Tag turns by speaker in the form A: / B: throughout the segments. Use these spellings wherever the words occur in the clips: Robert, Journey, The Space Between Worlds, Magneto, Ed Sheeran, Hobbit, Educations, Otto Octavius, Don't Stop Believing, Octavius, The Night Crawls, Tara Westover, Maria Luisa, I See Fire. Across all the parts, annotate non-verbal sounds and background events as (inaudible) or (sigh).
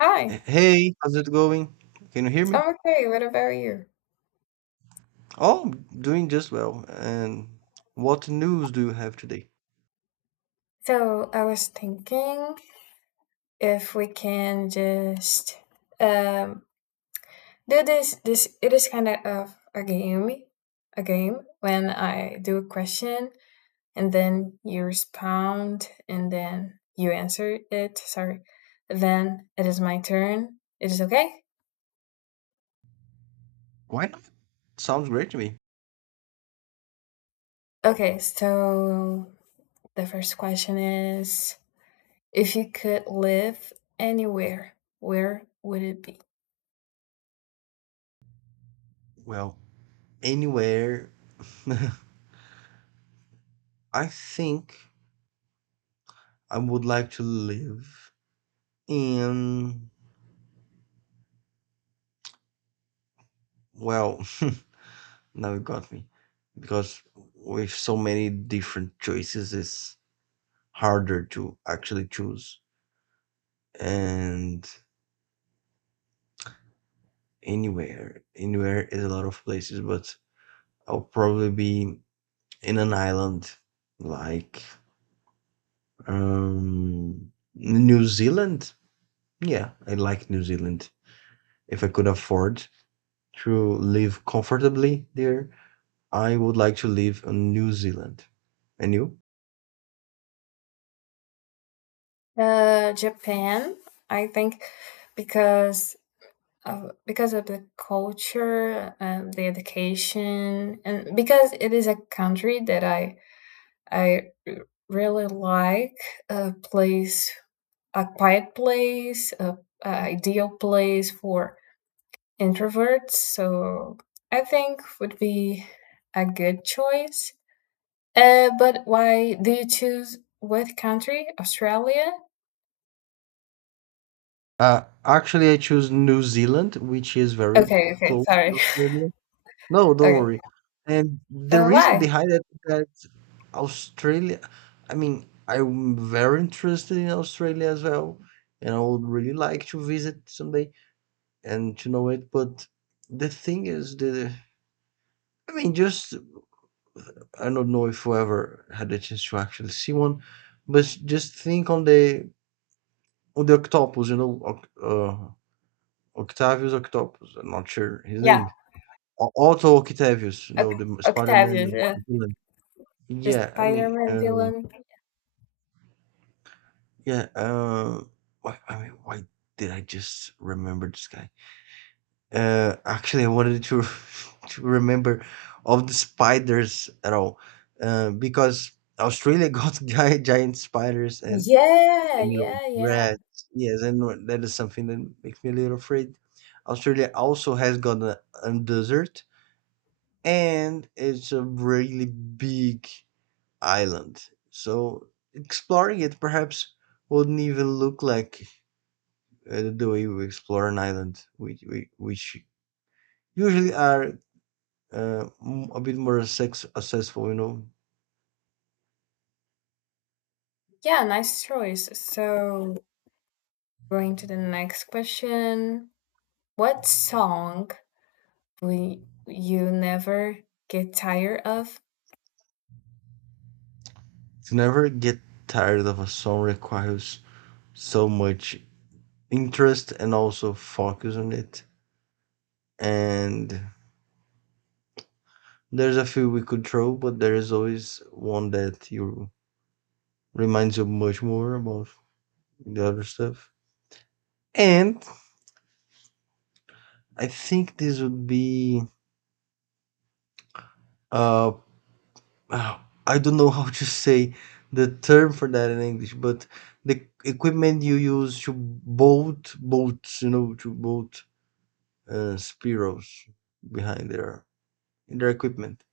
A: Hi,
B: Hey, how's it going? Can you hear me?
A: I'm okay. What about you?
B: Oh, doing just well. And what news do you have today?
A: So I was thinking if we can just um do this it is kind of a game when I do a question and then you respond and then you answer it. Sorry. Then it is my turn. It is okay?
B: Why not? Sounds great to me.
A: Okay, so the first question is if you could live anywhere, where would it be?
B: Well, anywhere. (laughs) I think I would like to live in, well, (laughs) now you got me. Because with so many different choices, it's harder to actually choose. And anywhere, anywhere is a lot of places, but I'll probably be in an island like New Zealand. Yeah, I like New Zealand. If I could afford to live comfortably there, I would like to live in New Zealand. And you?
A: Japan, I think, because because of the culture, the education, and because it is a country that I really like, a place, a quiet place, a ideal place for introverts. So I think would be a good choice. But why do you choose what country? Australia?
B: Actually, I choose New Zealand, which is very
A: Okay, okay,
B: close to
A: sorry. (laughs)
B: Australia. No, don't
A: Okay.
B: worry. And the reason
A: Why?
B: behind it is that Australia, I mean, I'm very interested in Australia as well, and I would really like to visit someday and to know it. But the thing is, the I mean, just I don't know if we ever had a chance to actually see one, but just think on the octopus, you know, uh, Octavius Octopus. I'm not sure his
A: Yeah,
B: name. Otto Octavius, you
A: Oc
B: know, the
A: Octavius,
B: Spider-Man.
A: yeah, the
B: Yeah, I mean,
A: Spider-Man villain.
B: yeah, um, why, I mean, why did I just remember this guy? Actually, I wanted to (laughs) to remember of the spiders at all, because Australia (laughs) got giant spiders
A: Yeah,
B: and you know
A: yeah, yeah.
B: rats. Yes, and that is something that makes me a little afraid. Australia also has got a desert, and it's a really big island. So exploring it perhaps wouldn't even look like the way we explore an island, which which usually are a bit more successful, you know.
A: Yeah, nice choice. So, going to the next question. What song will you never get tired of?
B: To never get tired of a song requires so much interest and also focus on it. And there's a few we could throw, but there is always one that you reminds you much more about the other stuff. And I think this would be uh, I don't know how to say the term for that in English, but the equipment you use to bolt bolts, you know, to bolt spirals behind their in their equipment.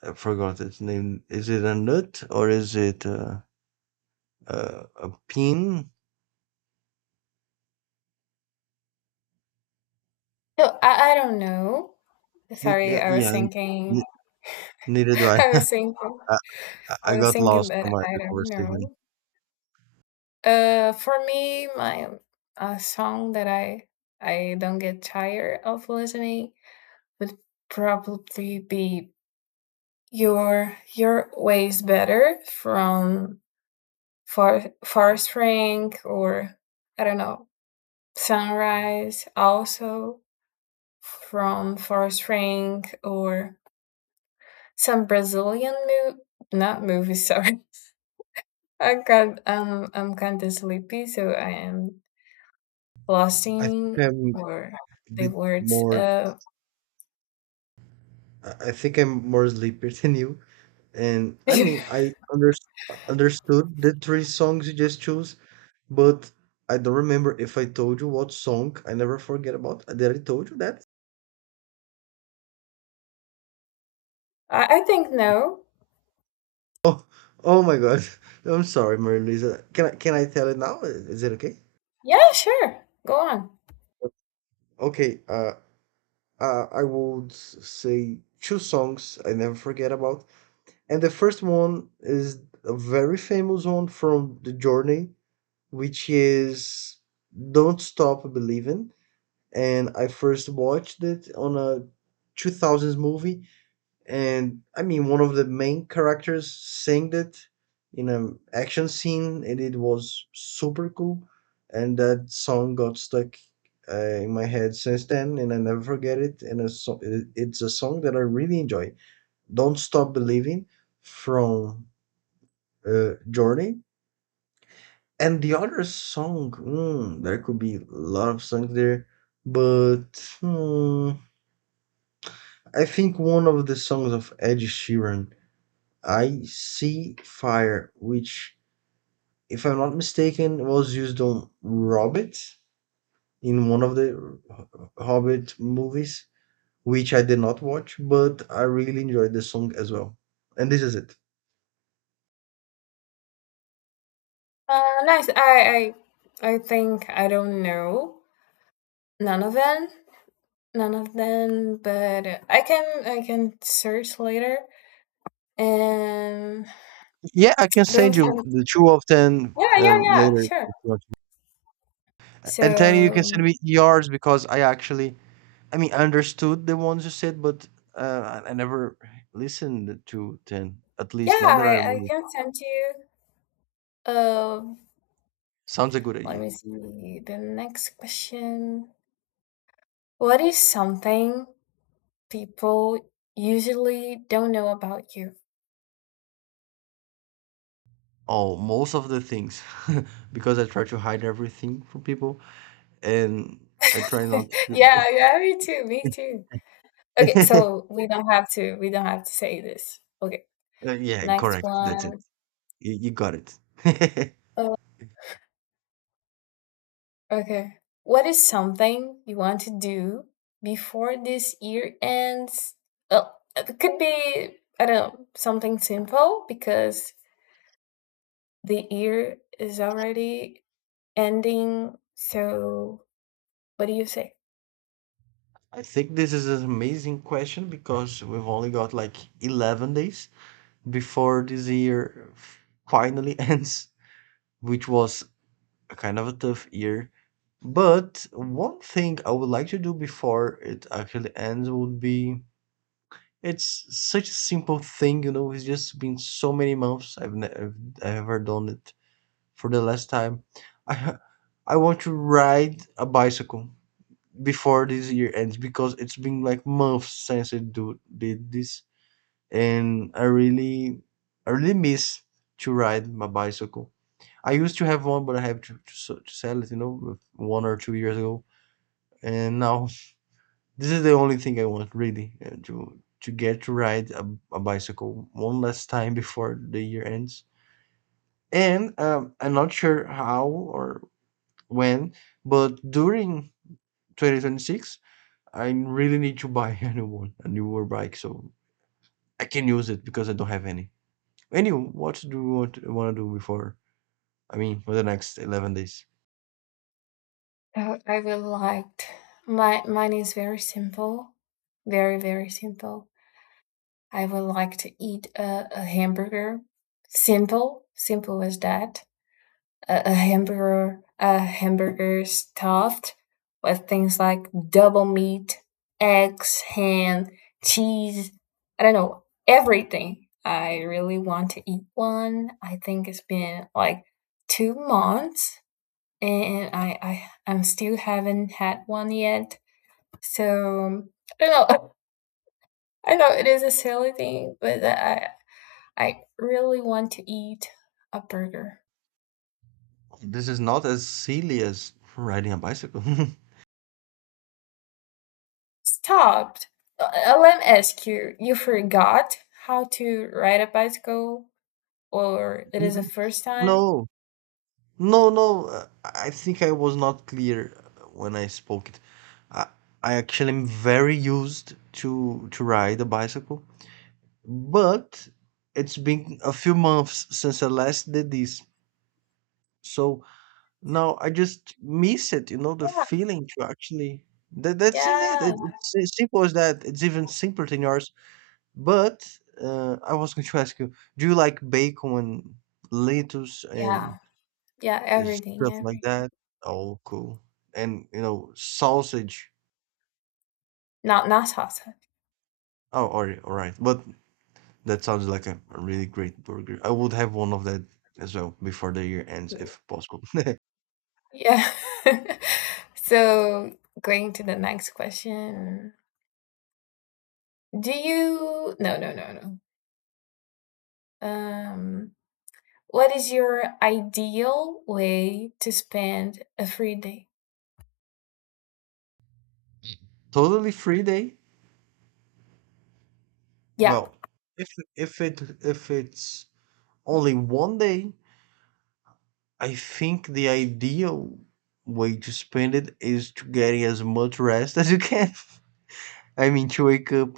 B: I forgot its name. Is it a nut or is it a, a pin?
A: No, I don't know. Sorry, I was
B: Yeah,
A: thinking.
B: n- neither do
A: (laughs)
B: I.
A: I was
B: (laughs)
A: thinking.
B: I, I
A: I
B: I
A: was
B: got
A: thinking,
B: lost
A: but
B: on my
A: I
B: the
A: don't
B: conversation.
A: know. For me, my a song that I don't get tired of listening would probably be your ways better from far spring or I don't know sunrise also from far spring or some Brazilian move not movies, sorry. (laughs) I got I'm kind of sleepy, so I am lost
B: I think
A: in
B: I'm
A: or
B: a
A: the
B: bit
A: words
B: more. I think I'm more sleepier (laughs) than you. And
A: (laughs)
B: I
A: I,
B: mean, I understood the three songs you just chose, but I don't remember if I told you what song. I never forget about that I told you that. (laughs)
A: I think no,
B: Oh, oh my God. (laughs) I'm sorry, Maria Luisa. Can I tell it now? Is it okay?
A: yeah, sure, go on.
B: Okay, I would say two songs I never forget about. And the first one is a very famous one from The Journey, which is Don't Stop Believing. And I first watched it on a 2000s movie, and I mean one of the main characters sang it in an action scene and it was super cool, and that song got stuck in my head since then and I never forget it, and a it's a song that I really enjoy, Don't Stop Believing from Journey. And the other song, there could be a lot of songs there, but hmm, I think one of the songs of Ed Sheeran, I See Fire, which, if I'm not mistaken, was used on Robert in one of the Hobbit movies, which I did not watch, but I really enjoyed the song as well. And this is it.
A: Nice. I think I don't know none of them, none of them. But I can search later and
B: Yeah, I can
A: going
B: send
A: to
B: you
A: the.
B: the two of ten
A: Yeah, yeah, yeah.
B: later,
A: Sure.
B: if you want to. And then you can send
A: So
B: me yours because I actually, I mean, I understood the ones you said, but uh, I never listened to ten. At
A: yeah,
B: least not that I
A: I
B: remember.
A: can send you. Um,
B: Sounds a good
A: let
B: idea.
A: me see the next question. What is something people usually don't know about you?
B: Oh, most of the things (laughs) because I try to hide everything from people and I try not
A: (laughs) Yeah, yeah, me too, me too. Okay,
B: to. (laughs)
A: so we don't have to say this. Okay.
B: Yeah,
A: Next
B: correct. That's it.
A: one.
B: You got it.
A: Oh, okay. What is something you want to do before this year ends? Oh, it could be I don't know, something simple because the year is already ending. So, what do you say?
B: (laughs) I think this is an amazing question because we've only got like 11 days before this year finally (laughs) ends, which was a kind of a tough year. But one thing I would like to do before it actually ends would be, it's such a simple thing, you know, it's just been so many months I've never I've ever done it for the last time. I (laughs) I want to ride a bicycle before this year ends because it's been like months since I do did this, and I really miss to ride my bicycle. I used to have one but I have to, to sell it, you know, 1 or 2 years ago, and now this is the only thing I want really, uh, to get to ride a bicycle one last time before the year ends. And I'm not sure how or when, but during 2026, I really need to buy (laughs) a new one, a newer bike, so I can use it because I don't have any. Anyway, what do want to do before? I mean, for the next 11 days.
A: I would like my mine is very simple. Very, very simple. I would like to eat a hamburger. Simple, simple as that. A hamburger, a hamburger stuffed with things like double meat, eggs, ham, cheese. I don't know everything. I really want to eat one. I think it's been like 2 months, and I'm still haven't had one yet. So I don't know. (laughs) I know it is a silly thing, but I really want to eat a burger.
B: This is not as silly as riding a bicycle. (laughs)
A: Stop! Uh, let me ask you, you forgot how to ride a bicycle or it is the first time?
B: No, No, no, I think I was not clear when I spoke it. I, I actually am very used to ride a bicycle, but it's been a few months since I last did this. So now I just miss it, you know, the feeling to actually, that that's
A: Yeah,
B: it.
A: yeah,
B: It's as simple as that. It's even simpler than yours. But I was going to ask you, do you like bacon and lettuce and
A: yeah, yeah, everything,
B: stuff like
A: everything.
B: that. Oh, cool. And you know, sausage.
A: Not not salsa.
B: Oh, all right, all right. But that sounds like a really great burger. I would have one of that as well before the year ends, if possible. (laughs)
A: Yeah. (laughs) So going to the next question. Do you no no no no. Um, what is your ideal way to spend a free day?
B: Totally free day.
A: Yeah.
B: Well, if if it's only one day, I think the ideal way to spend it is to get as much rest (laughs) as you can. (laughs) I mean, to wake up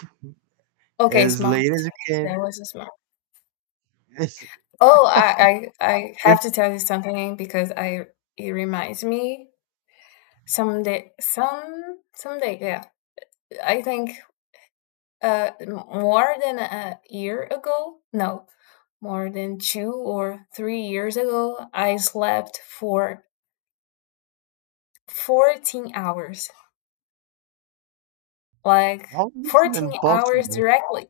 A: Okay,
B: as late
A: smart.
B: as you
A: That
B: can.
A: was a smart.
B: (laughs)
A: Oh, I
B: If
A: have to tell you something because I it reminds me someday, yeah, I think more than a year ago, no, more than 2 or 3 years ago I slept for 14 hours, like
B: how is
A: fourteen
B: it
A: hours
B: possible?
A: directly.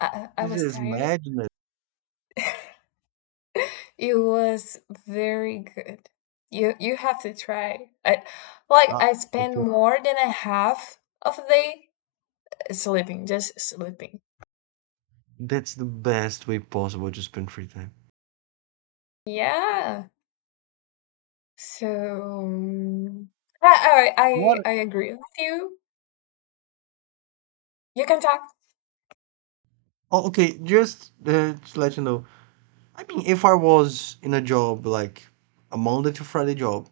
A: I
B: This
A: was
B: is
A: tired.
B: madness.
A: It was very good. You have to try. I Like
B: Ah,
A: I spent
B: okay.
A: more than a half of the day sleeping, just sleeping.
B: That's the best way possible to spend free time.
A: Yeah. So
B: What?
A: I agree with you. You can talk.
B: Oh, okay. Just to let you know, I mean, if I was in a job like a Monday to Friday job,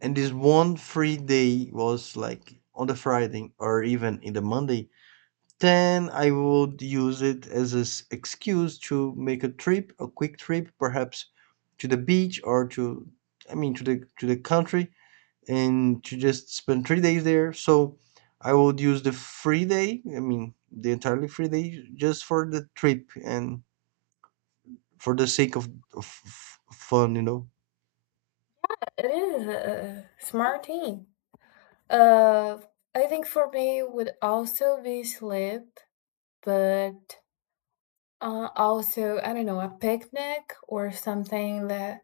B: and this one free day was like on the Friday or even in the Monday, then I would use it as an excuse to make a trip, a quick trip, perhaps to the beach or to, I mean, to the country and to just spend 3 days there. So I would use the free day, I mean, the entirely free day, just for the trip and for the sake of fun, you know.
A: It is a smart thing. Uh, I think for me would also be sleep, but also I don't know a picnic or something that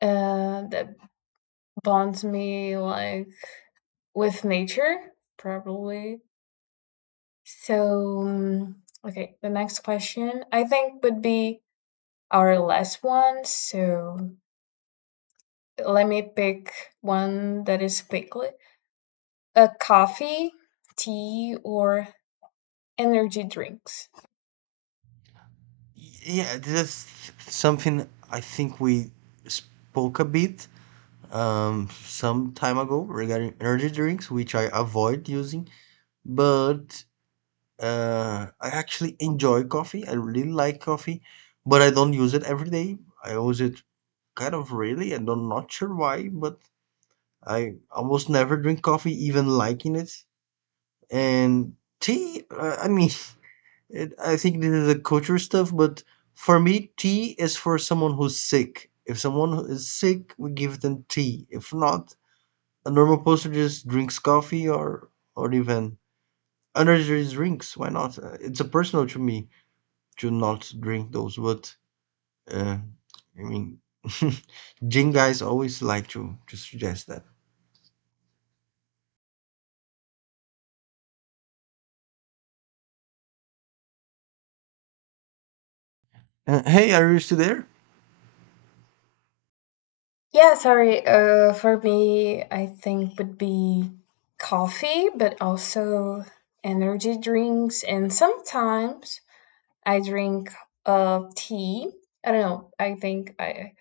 A: that bonds me, like, with nature, probably. So, mm, okay, the next question I think would be our last one. So, let me pick one that is quickly a coffee, tea, or energy drinks.
B: Yeah, that's something I think we spoke a bit some time ago regarding energy drinks, which I avoid using, but I actually enjoy coffee. I really like coffee, but I don't use it every day. I use it kind of really. And I'm not sure why, but I almost never drink coffee, even liking it. And tea, I mean, (laughs) it, I think this is a culture stuff, but for me, tea is for someone who's sick. If someone who is sick, we give them tea. If not, a normal person just drinks coffee or even energy drinks. Why not? It's a personal to me to not drink those, but uh, I mean, (laughs) Jing guys always like to suggest that. Hey, are you still there?
A: Yeah, sorry. For me, I think would be coffee, but also energy drinks, and sometimes I drink tea. I don't know. I think I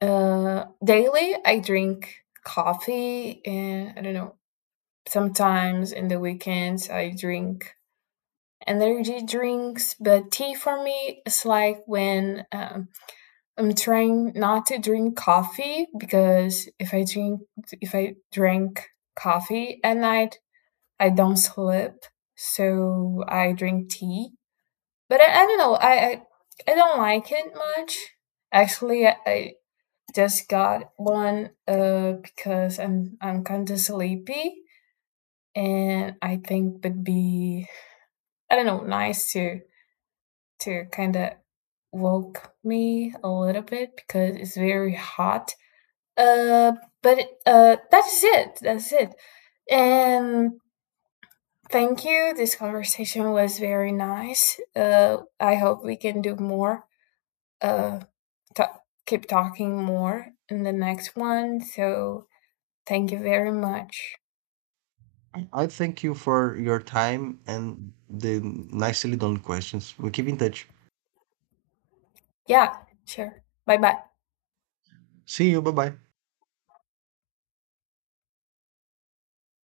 A: Daily I drink coffee and I don't know. Sometimes in the weekends I drink energy drinks, but tea for me is like when I'm trying not to drink coffee because if I drink coffee at night, I don't sleep. So I drink tea. But I don't know. I don't like it much. Actually, I just got one because I'm kind of sleepy and I think would be I don't know nice to kind of woke me a little bit because it's very hot. Uh, but That's it. That's it. And thank you. This conversation was very nice. I hope we can do more. Uh, ta Keep talking more in the next one. So thank you very much.
B: I thank you for your time and the nicely done questions. We keep in touch.
A: Yeah, sure. Bye bye.
B: See you. Bye bye.